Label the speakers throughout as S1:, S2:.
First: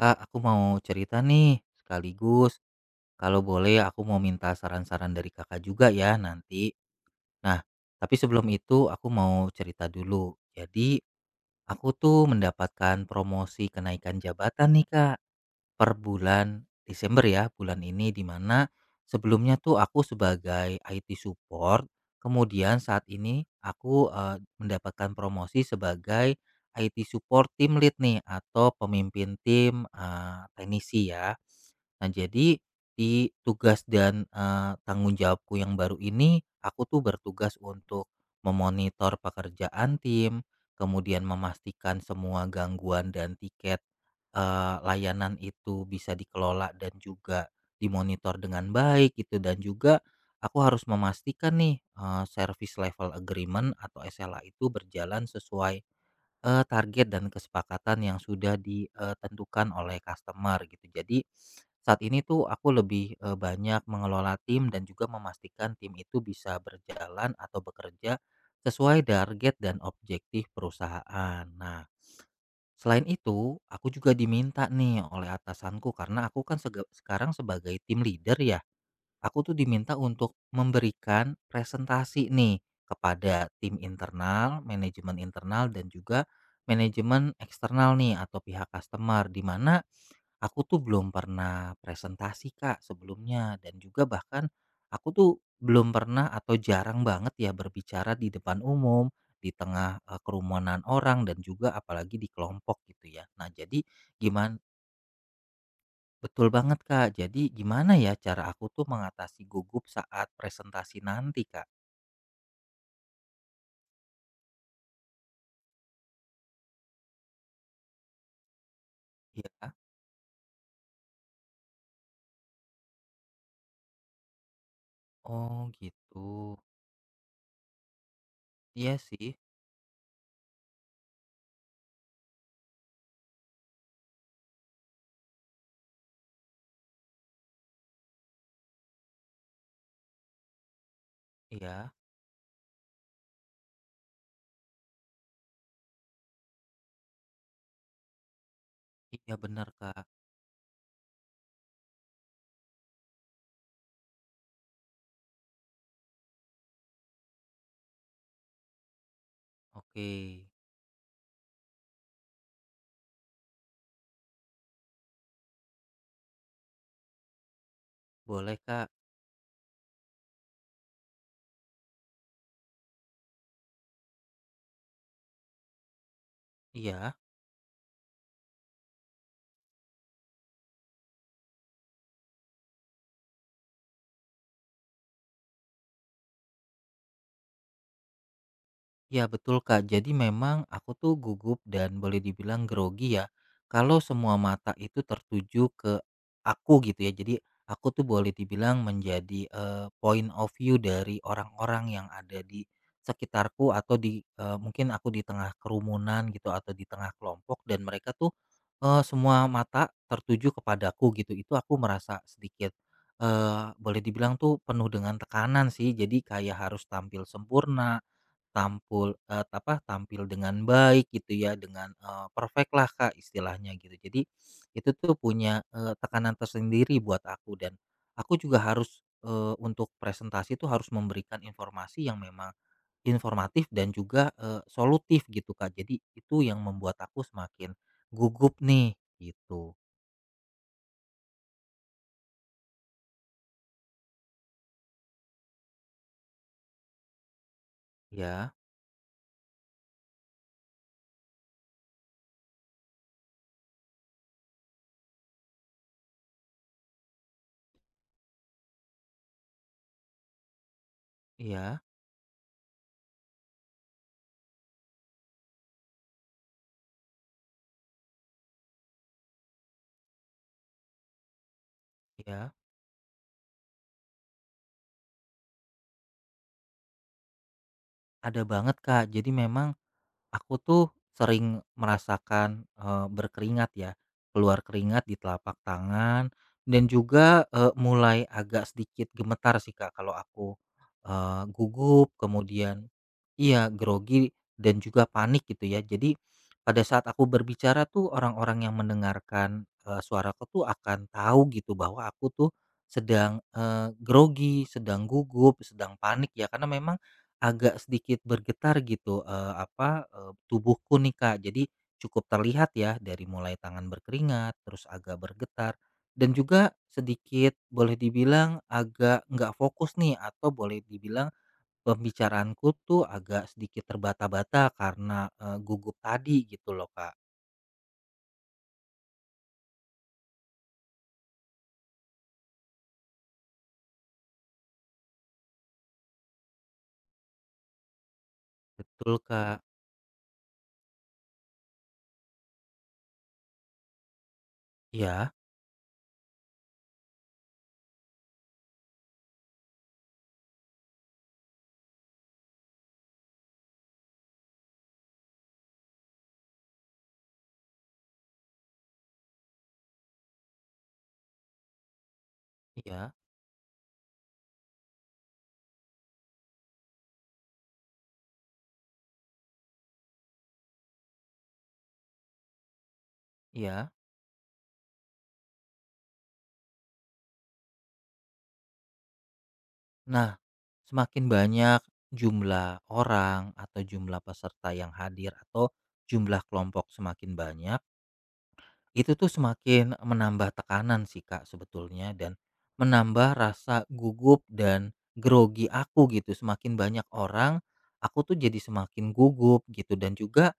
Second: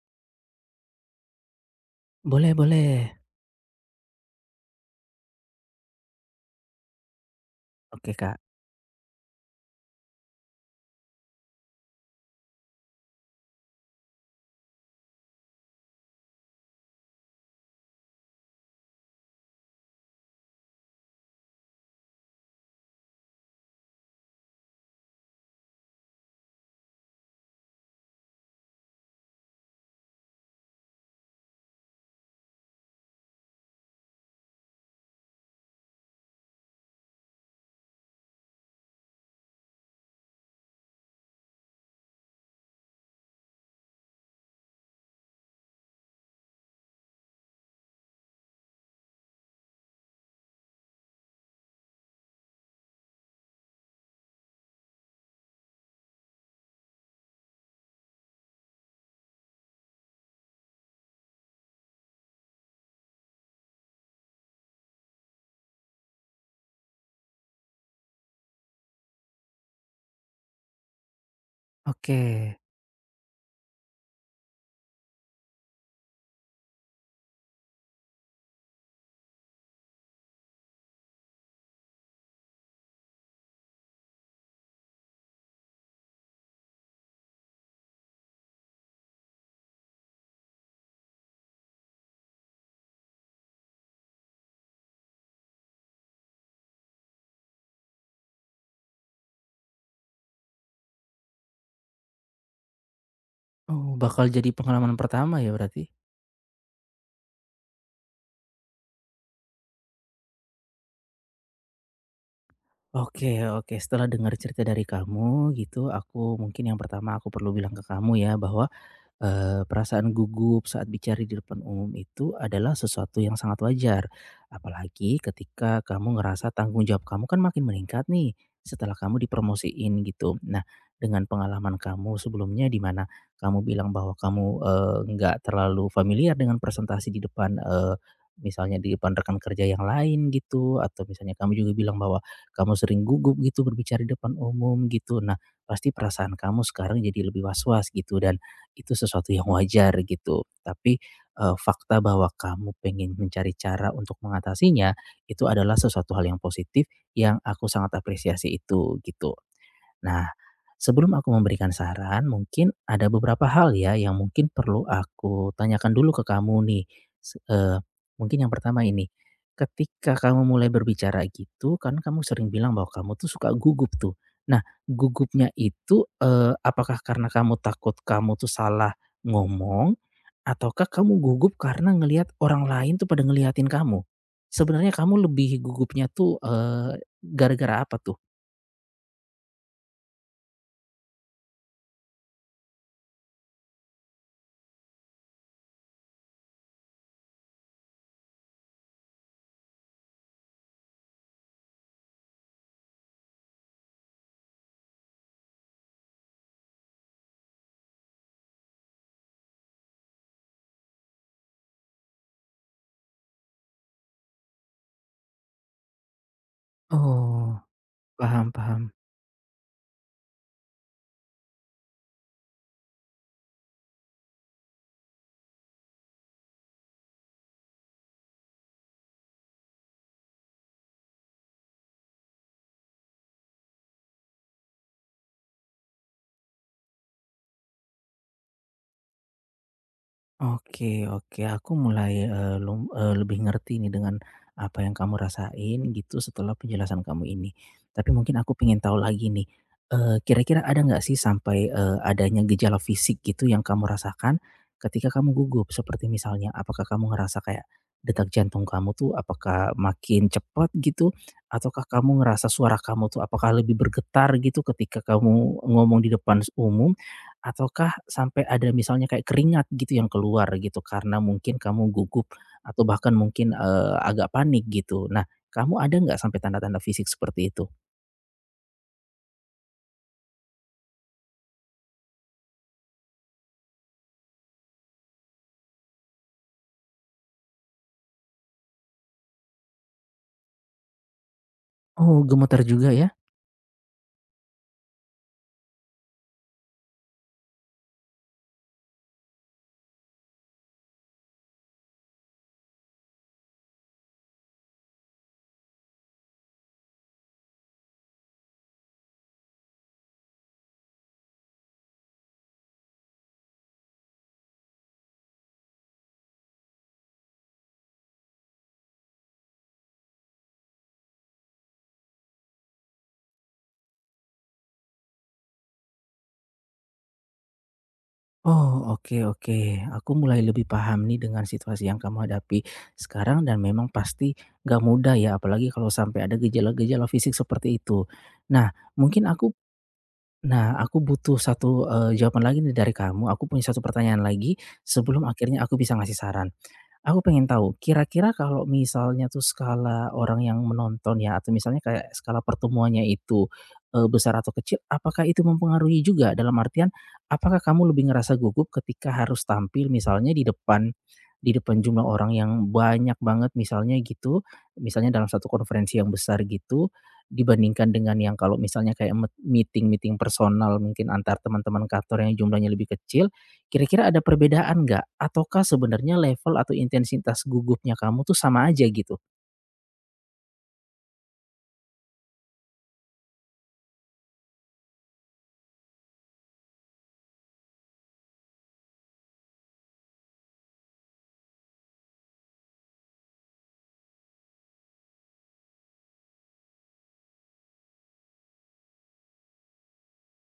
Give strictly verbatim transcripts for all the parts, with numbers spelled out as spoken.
S1: Kak, aku mau cerita nih sekaligus
S2: Boleh boleh.
S1: kalau boleh aku mau minta saran-saran dari kakak juga ya nanti. Nah, tapi
S2: Oke, Kak.
S1: sebelum itu aku mau cerita dulu. Jadi, aku tuh mendapatkan promosi kenaikan jabatan nih kak. Per bulan Desember ya, bulan ini, di mana sebelumnya tuh aku sebagai I T support, kemudian saat ini aku eee, mendapatkan promosi sebagai I T support team lead nih atau pemimpin tim, eee, teknisi ya. Nah, jadi di tugas dan, eee, tanggung jawabku yang baru ini, aku tuh bertugas untuk memonitor pekerjaan tim, kemudian memastikan semua gangguan dan tiket eee, layanan itu bisa dikelola dan juga dimonitor dengan baik gitu, dan juga aku harus memastikan nih, eee, service level agreement atau S L A itu berjalan sesuai, eee, target dan kesepakatan yang sudah ditentukan oleh customer gitu. Jadi saat ini tuh aku lebih, eee, banyak mengelola tim dan juga memastikan tim itu bisa berjalan atau bekerja sesuai target dan objektif perusahaan. Nah,
S2: Oke.
S1: selain itu, aku juga diminta nih oleh atasanku karena aku kan sege- sekarang sebagai tim leader ya. Aku tuh diminta untuk memberikan presentasi nih kepada tim internal, manajemen internal dan juga manajemen eksternal nih atau pihak customer, di mana aku tuh belum pernah presentasi, Kak, sebelumnya, dan juga bahkan aku tuh belum pernah atau jarang banget ya berbicara di depan umum, di tengah eh, kerumunan orang dan juga apalagi di kelompok gitu ya. Nah,
S2: Oh,
S1: jadi
S2: bakal jadi
S1: gimana.
S2: pengalaman pertama ya berarti?
S1: Betul banget, Kak. Jadi gimana ya cara aku tuh mengatasi gugup saat presentasi nanti, Kak?
S2: Oke oke, setelah dengar cerita dari kamu gitu, aku mungkin yang pertama aku perlu bilang ke kamu ya bahwa eee,
S1: Iya.
S2: perasaan gugup saat bicara di depan umum itu adalah sesuatu yang sangat wajar. Apalagi
S1: Oh,
S2: ketika kamu
S1: gitu.
S2: ngerasa tanggung jawab kamu kan makin meningkat nih, setelah
S1: Iya
S2: kamu
S1: sih.
S2: dipromosiin gitu. Nah, dengan pengalaman kamu sebelumnya di mana kamu bilang bahwa kamu, eee, nggak terlalu familiar dengan presentasi di depan, eee, misalnya di depan rekan kerja yang lain gitu, atau misalnya kamu juga
S1: Iya.
S2: bilang bahwa kamu sering gugup gitu berbicara di depan umum gitu. Nah, pasti perasaan kamu sekarang jadi lebih was-was gitu dan itu sesuatu
S1: Iya,
S2: yang
S1: benar
S2: wajar
S1: Kak.
S2: gitu. Tapi, eee, fakta bahwa kamu pengen mencari cara untuk mengatasinya, itu adalah sesuatu hal yang positif yang aku sangat apresiasi itu, gitu.
S1: Oke.
S2: Nah, sebelum aku memberikan saran, mungkin ada beberapa hal ya yang mungkin perlu aku tanyakan dulu ke kamu nih. Se- eh, Mungkin yang
S1: Boleh
S2: pertama
S1: Kak.
S2: ini, ketika kamu mulai berbicara gitu, kan kamu sering bilang bahwa kamu tuh suka gugup tuh. Nah, gugupnya itu eh, apakah
S1: Iya.
S2: karena kamu takut kamu tuh salah ngomong, ataukah kamu gugup karena ngelihat orang lain tuh pada ngeliatin kamu? Sebenarnya kamu lebih gugupnya tuh eh, gara-gara apa tuh?
S1: Ya betul, Kak, jadi memang aku tuh gugup dan boleh dibilang grogi ya. Kalau semua mata itu tertuju ke aku gitu ya. Jadi aku tuh boleh dibilang menjadi eh, point of view dari orang-orang yang ada di sekitarku atau di eh, mungkin aku di tengah kerumunan gitu atau di tengah kelompok, dan mereka tuh eh, semua mata tertuju kepadaku gitu. Itu aku merasa sedikit eh, boleh dibilang tuh penuh dengan tekanan sih. Jadi kayak harus tampil
S2: Oh,
S1: sempurna,
S2: paham, paham.
S1: tampil eee, apa, tampil dengan baik gitu ya, dengan, eh, perfect lah, Kak, istilahnya gitu. Jadi itu tuh punya, eee, tekanan tersendiri buat aku, dan aku juga harus, eee, untuk presentasi tuh harus memberikan informasi yang memang informatif dan juga, eee, solutif gitu, Kak. Jadi itu yang membuat aku semakin gugup nih, gitu.
S2: Oke oke, aku mulai, eee, lum eee, lebih ngerti nih dengan apa yang kamu rasain gitu setelah penjelasan kamu ini. Tapi mungkin
S1: Ya.
S2: aku pengen tahu lagi nih, eee, kira-kira ada nggak sih sampai, eee, adanya gejala fisik gitu yang kamu rasakan ketika kamu gugup? Seperti misalnya apakah kamu ngerasa kayak detak jantung kamu tuh apakah makin cepat gitu?
S1: Iya
S2: Ataukah kamu ngerasa suara kamu tuh apakah lebih bergetar gitu ketika kamu ngomong di depan umum? Ataukah sampai ada misalnya kayak keringat gitu yang keluar gitu karena mungkin kamu gugup
S1: iya,
S2: atau bahkan mungkin, eee, agak panik gitu. Nah, kamu ada nggak sampai tanda-tanda fisik seperti itu?
S1: ada banget Kak. Jadi memang aku tuh sering merasakan, eee, berkeringat ya, keluar keringat di telapak tangan dan juga, eee, mulai agak sedikit gemetar sih, Kak, kalau aku, eee, gugup,
S2: Oh, gemetar
S1: kemudian
S2: juga ya?
S1: iya, grogi dan juga panik gitu ya. Jadi pada saat aku berbicara tuh orang-orang yang mendengarkan, eee, suaraku tuh akan tahu gitu bahwa aku tuh sedang, eee, grogi, sedang gugup, sedang panik ya, karena memang agak sedikit bergetar gitu, eee, apa, eee, tubuhku nih, Kak. Jadi cukup terlihat ya, dari mulai tangan berkeringat, terus agak bergetar dan juga sedikit boleh dibilang agak nggak fokus nih, atau boleh dibilang pembicaraanku tuh agak sedikit terbata-bata karena, eee, gugup tadi gitu loh, Kak.
S2: Oh, oke oke. Aku mulai lebih paham nih dengan situasi yang kamu hadapi sekarang dan memang pasti nggak mudah ya, apalagi kalau sampai ada gejala-gejala fisik seperti itu. Nah,
S1: Betul,
S2: mungkin aku
S1: Kak.
S2: nah, aku butuh satu, eee, jawaban lagi nih dari kamu. Aku punya satu pertanyaan lagi sebelum
S1: Iya
S2: akhirnya aku bisa ngasih saran. Aku pengen tahu, kira-kira kalau misalnya tuh skala orang yang menonton ya, atau misalnya kayak skala pertemuannya itu, eee, besar atau kecil, apakah itu mempengaruhi juga? Dalam artian, apakah kamu lebih ngerasa gugup ketika harus tampil misalnya di depan di depan jumlah orang yang
S1: iya
S2: banyak banget misalnya gitu, misalnya dalam satu konferensi yang besar gitu, dibandingkan dengan yang kalau misalnya kayak met meeting-meeting personal mungkin antar teman-teman kantor yang jumlahnya lebih kecil,
S1: iya.
S2: kira-kira ada perbedaan nggak? Ataukah sebenarnya level atau intensitas gugupnya kamu tuh sama aja gitu?
S1: Nah, semakin banyak jumlah orang atau jumlah peserta yang hadir atau jumlah kelompok semakin banyak, itu tuh semakin menambah tekanan sih, Kak, sebetulnya, dan menambah rasa gugup dan grogi aku gitu. Semakin banyak orang, aku tuh jadi semakin gugup gitu, dan juga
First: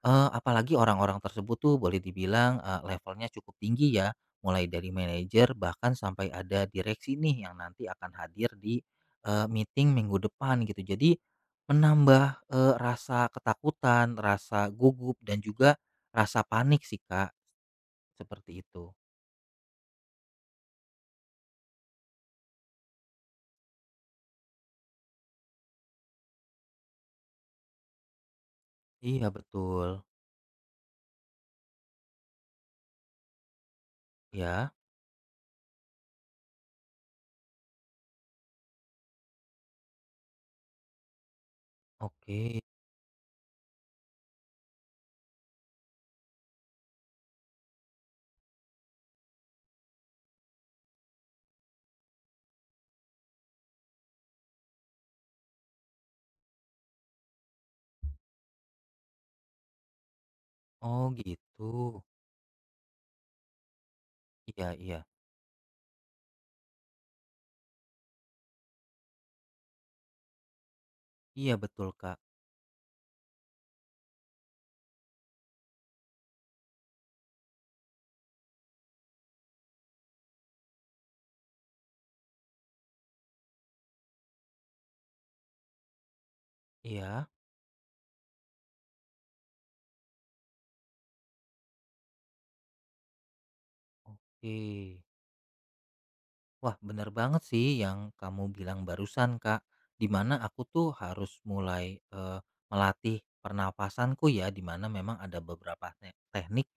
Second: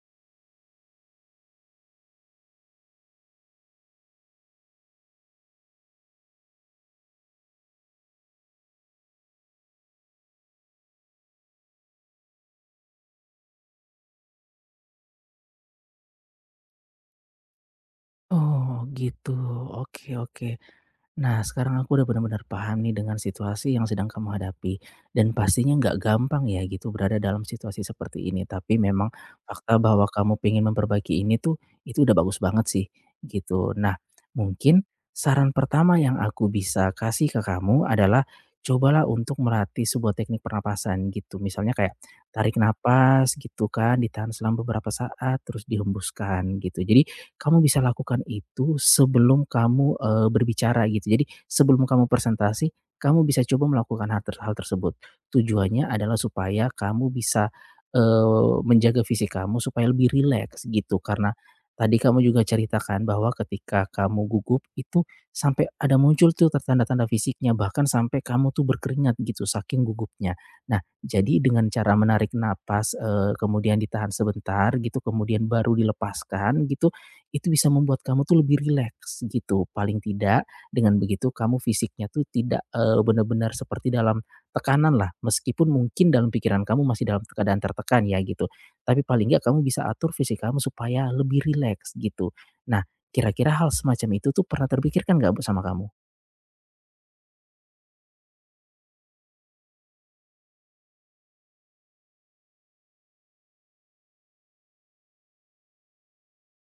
S1: Eee, apalagi orang-orang tersebut tuh boleh dibilang, eee, levelnya cukup tinggi ya, mulai dari manajer bahkan sampai ada direksi nih yang nanti akan hadir di, eee, meeting minggu depan gitu. Jadi menambah, eee, rasa ketakutan, rasa gugup dan juga rasa panik sih, Kak, seperti
S2: Oh
S1: itu.
S2: gitu, oke oke. Nah, sekarang aku udah benar-benar paham nih dengan situasi yang sedang kamu hadapi. Dan pastinya nggak gampang ya gitu berada dalam situasi seperti ini. Tapi memang
S1: Iya
S2: fakta
S1: betul.
S2: bahwa kamu pengen memperbaiki ini tuh, itu udah bagus banget sih gitu. Nah,
S1: Ya.
S2: mungkin saran pertama yang aku bisa kasih ke kamu adalah cobalah untuk melatih sebuah teknik pernapasan gitu. Misalnya kayak tarik
S1: Oke.
S2: napas gitu kan, ditahan selama beberapa saat, terus dihembuskan gitu. Jadi kamu bisa lakukan itu sebelum kamu, eee, berbicara gitu. Jadi sebelum kamu presentasi, kamu bisa coba melakukan hal ter hal tersebut. Tujuannya adalah supaya kamu bisa, eee, menjaga fisik kamu supaya lebih rileks gitu.
S1: Oh,
S2: Karena
S1: gitu.
S2: tadi kamu juga ceritakan bahwa ketika kamu gugup
S1: Iya
S2: itu
S1: iya.
S2: sampai ada muncul tuh tanda-tanda fisiknya, bahkan sampai kamu tuh berkeringat gitu saking gugupnya. Nah, jadi
S1: Iya
S2: dengan
S1: betul,
S2: cara
S1: Kak.
S2: menarik napas, eee, kemudian ditahan sebentar gitu, kemudian baru dilepaskan gitu, itu bisa membuat kamu tuh lebih rileks gitu, paling tidak dengan begitu kamu fisiknya tuh tidak, eee, benar-benar seperti dalam tekanan lah, meskipun mungkin dalam pikiran kamu masih dalam
S1: Iya,
S2: keadaan tertekan ya gitu, tapi paling nggak kamu bisa atur fisik kamu supaya lebih rileks gitu. Nah, kira-kira hal semacam itu tuh
S1: oke.
S2: pernah terpikirkan nggak sama kamu?
S1: Wah, bener banget sih yang kamu bilang barusan, Kak. Di mana aku tuh harus mulai eh, melatih pernapasanku ya, di mana memang ada beberapa te- teknik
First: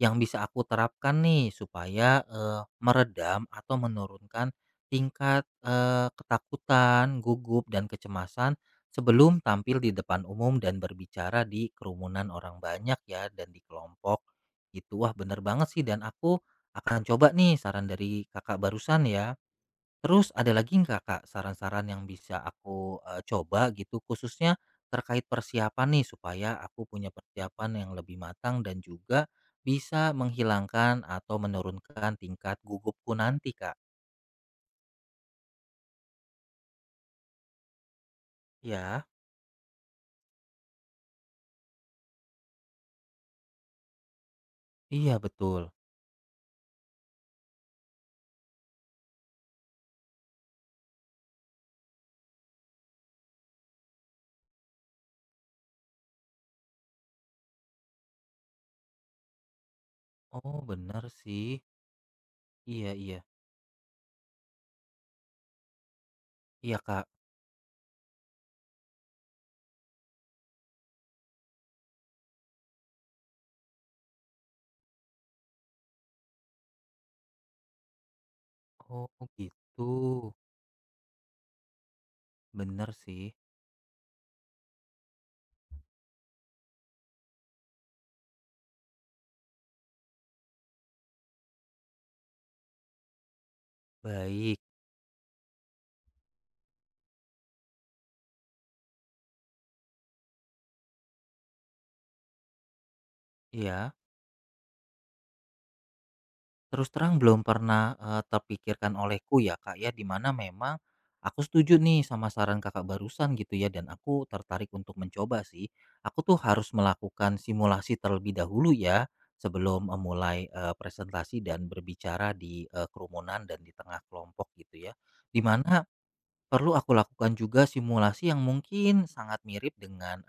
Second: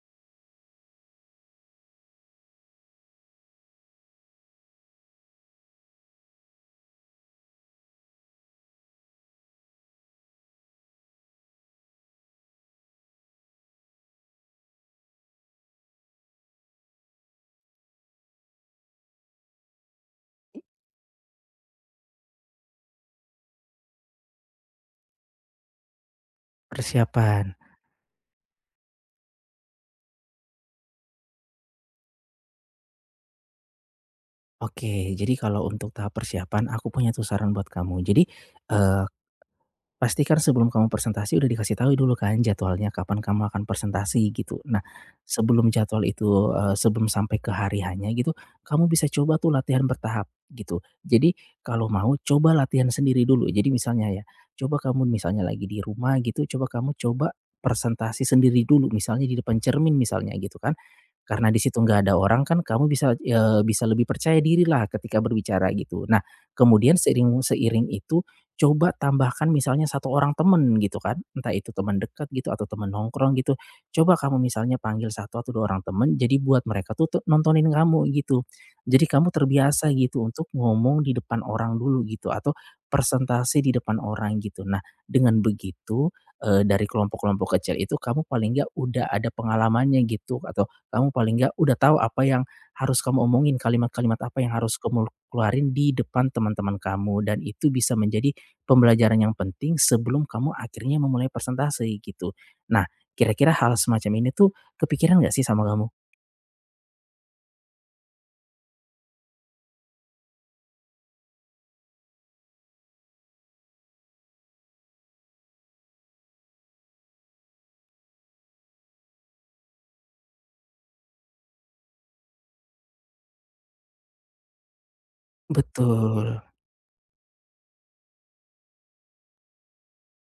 S1: yang bisa aku terapkan nih supaya eh, meredam atau menurunkan tingkat eh, ketakutan, gugup dan kecemasan sebelum tampil di depan umum dan berbicara di kerumunan orang banyak ya, dan di kelompok. Itu, wah, bener banget sih, dan aku akan coba nih saran dari kakak barusan ya. Terus ada lagi nggak, Kak, saran-saran yang bisa aku, eee, coba gitu, khususnya terkait persiapan nih supaya aku punya
S2: Persiapan,
S1: persiapan yang lebih matang dan juga bisa menghilangkan atau menurunkan tingkat gugupku nanti, Kak?
S2: oke. Jadi kalau untuk tahap persiapan aku punya tuh saran buat kamu. Jadi,
S1: Ya.
S2: eee pastikan sebelum kamu presentasi udah dikasih tahu dulu kan jadwalnya kapan kamu akan presentasi gitu. Nah,
S1: Iya betul.
S2: sebelum jadwal itu, eee, sebelum sampai ke hari hanya gitu, kamu bisa coba tuh latihan bertahap gitu. Jadi kalau mau coba latihan sendiri dulu. Jadi misalnya ya, coba kamu misalnya lagi di rumah gitu, coba kamu coba presentasi sendiri dulu, misalnya di depan cermin misalnya
S1: Oh
S2: gitu kan.
S1: bener sih.
S2: Karena di situ nggak ada orang kan kamu
S1: Iya
S2: bisa,
S1: iya.
S2: eee, bisa lebih percaya diri lah ketika berbicara gitu. Nah,
S1: Iya,
S2: kemudian
S1: Kak.
S2: seiring seiring itu coba tambahkan misalnya satu orang temen gitu kan, entah itu teman dekat gitu atau teman nongkrong gitu. Coba kamu misalnya panggil satu atau dua orang temen, jadi buat mereka tuh te nontonin kamu gitu.
S1: Oh,
S2: Jadi kamu terbiasa gitu
S1: gitu.
S2: untuk ngomong di depan orang dulu gitu atau
S1: Bener sih.
S2: presentasi di depan orang gitu. Nah, dengan begitu, eee, dari kelompok-kelompok kecil itu kamu paling nggak udah ada pengalamannya gitu atau kamu paling nggak udah tahu apa yang harus kamu omongin, kalimat-kalimat apa yang
S1: Baik.
S2: harus kamu keluarin di depan teman-teman kamu, dan itu bisa menjadi pembelajaran yang penting sebelum kamu akhirnya memulai presentasi gitu. Nah, kira-kira hal
S1: Iya.
S2: semacam ini tuh kepikiran nggak sih sama kamu?
S1: Terus terang belum pernah, eee, terpikirkan olehku ya, Kak, ya, di mana memang aku setuju nih sama saran Kakak barusan gitu ya, dan aku tertarik untuk mencoba sih. Aku tuh harus melakukan simulasi terlebih dahulu ya, sebelum memulai, eee, presentasi dan berbicara di, eee, kerumunan dan di tengah kelompok gitu ya. Di mana
S2: Betul,
S1: perlu aku lakukan juga simulasi yang mungkin sangat mirip dengan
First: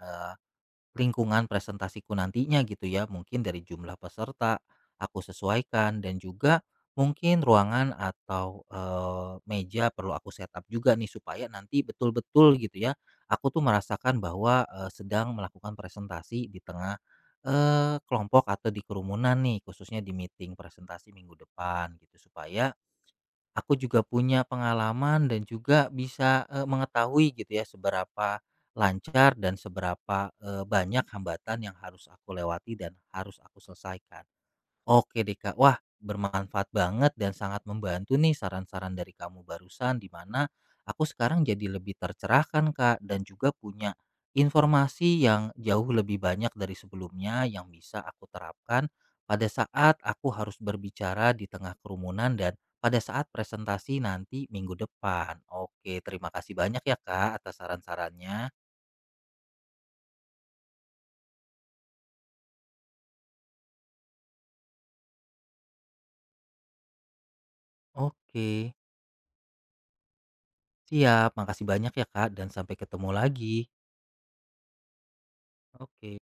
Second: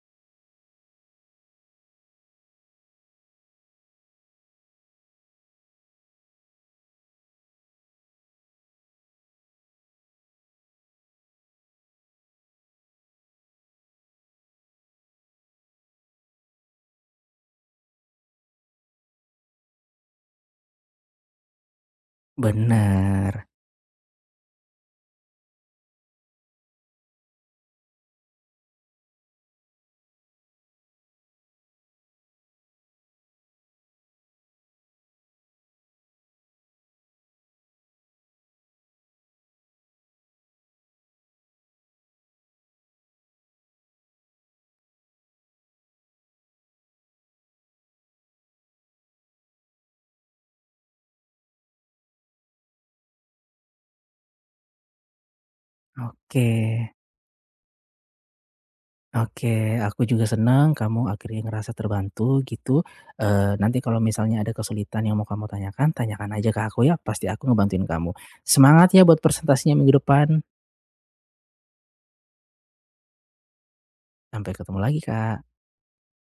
S1: lingkungan presentasiku nantinya gitu ya, mungkin dari jumlah peserta aku sesuaikan, dan juga mungkin ruangan atau eh, meja perlu aku setup juga nih supaya nanti betul-betul gitu ya aku tuh merasakan bahwa eh, sedang melakukan presentasi di tengah eh, kelompok atau di kerumunan nih, khususnya di meeting presentasi minggu depan gitu, supaya
S2: benar
S1: aku juga punya pengalaman dan juga bisa, eee, mengetahui gitu ya seberapa lancar dan seberapa, eee, banyak hambatan yang harus aku lewati dan harus aku selesaikan. Oke deh Kak, wah, bermanfaat banget dan sangat membantu nih saran-saran dari kamu barusan, di mana aku sekarang jadi lebih tercerahkan, Kak, dan juga punya informasi yang jauh lebih banyak dari sebelumnya yang bisa aku terapkan pada saat aku harus berbicara di tengah kerumunan dan pada saat presentasi nanti minggu depan. Oke, terima
S2: oke.
S1: kasih banyak ya Kak atas saran-sarannya.
S2: Oke, aku juga senang kamu akhirnya ngerasa terbantu gitu. Eee, nanti kalau misalnya ada kesulitan yang mau kamu tanyakan, tanyakan aja ke aku ya, pasti aku ngebantuin kamu.
S1: Oke,
S2: Semangat ya buat presentasinya minggu depan.
S1: siap. Makasih banyak ya Kak, dan sampai ketemu lagi.
S2: Sampai ketemu lagi, Kak.
S1: Oke.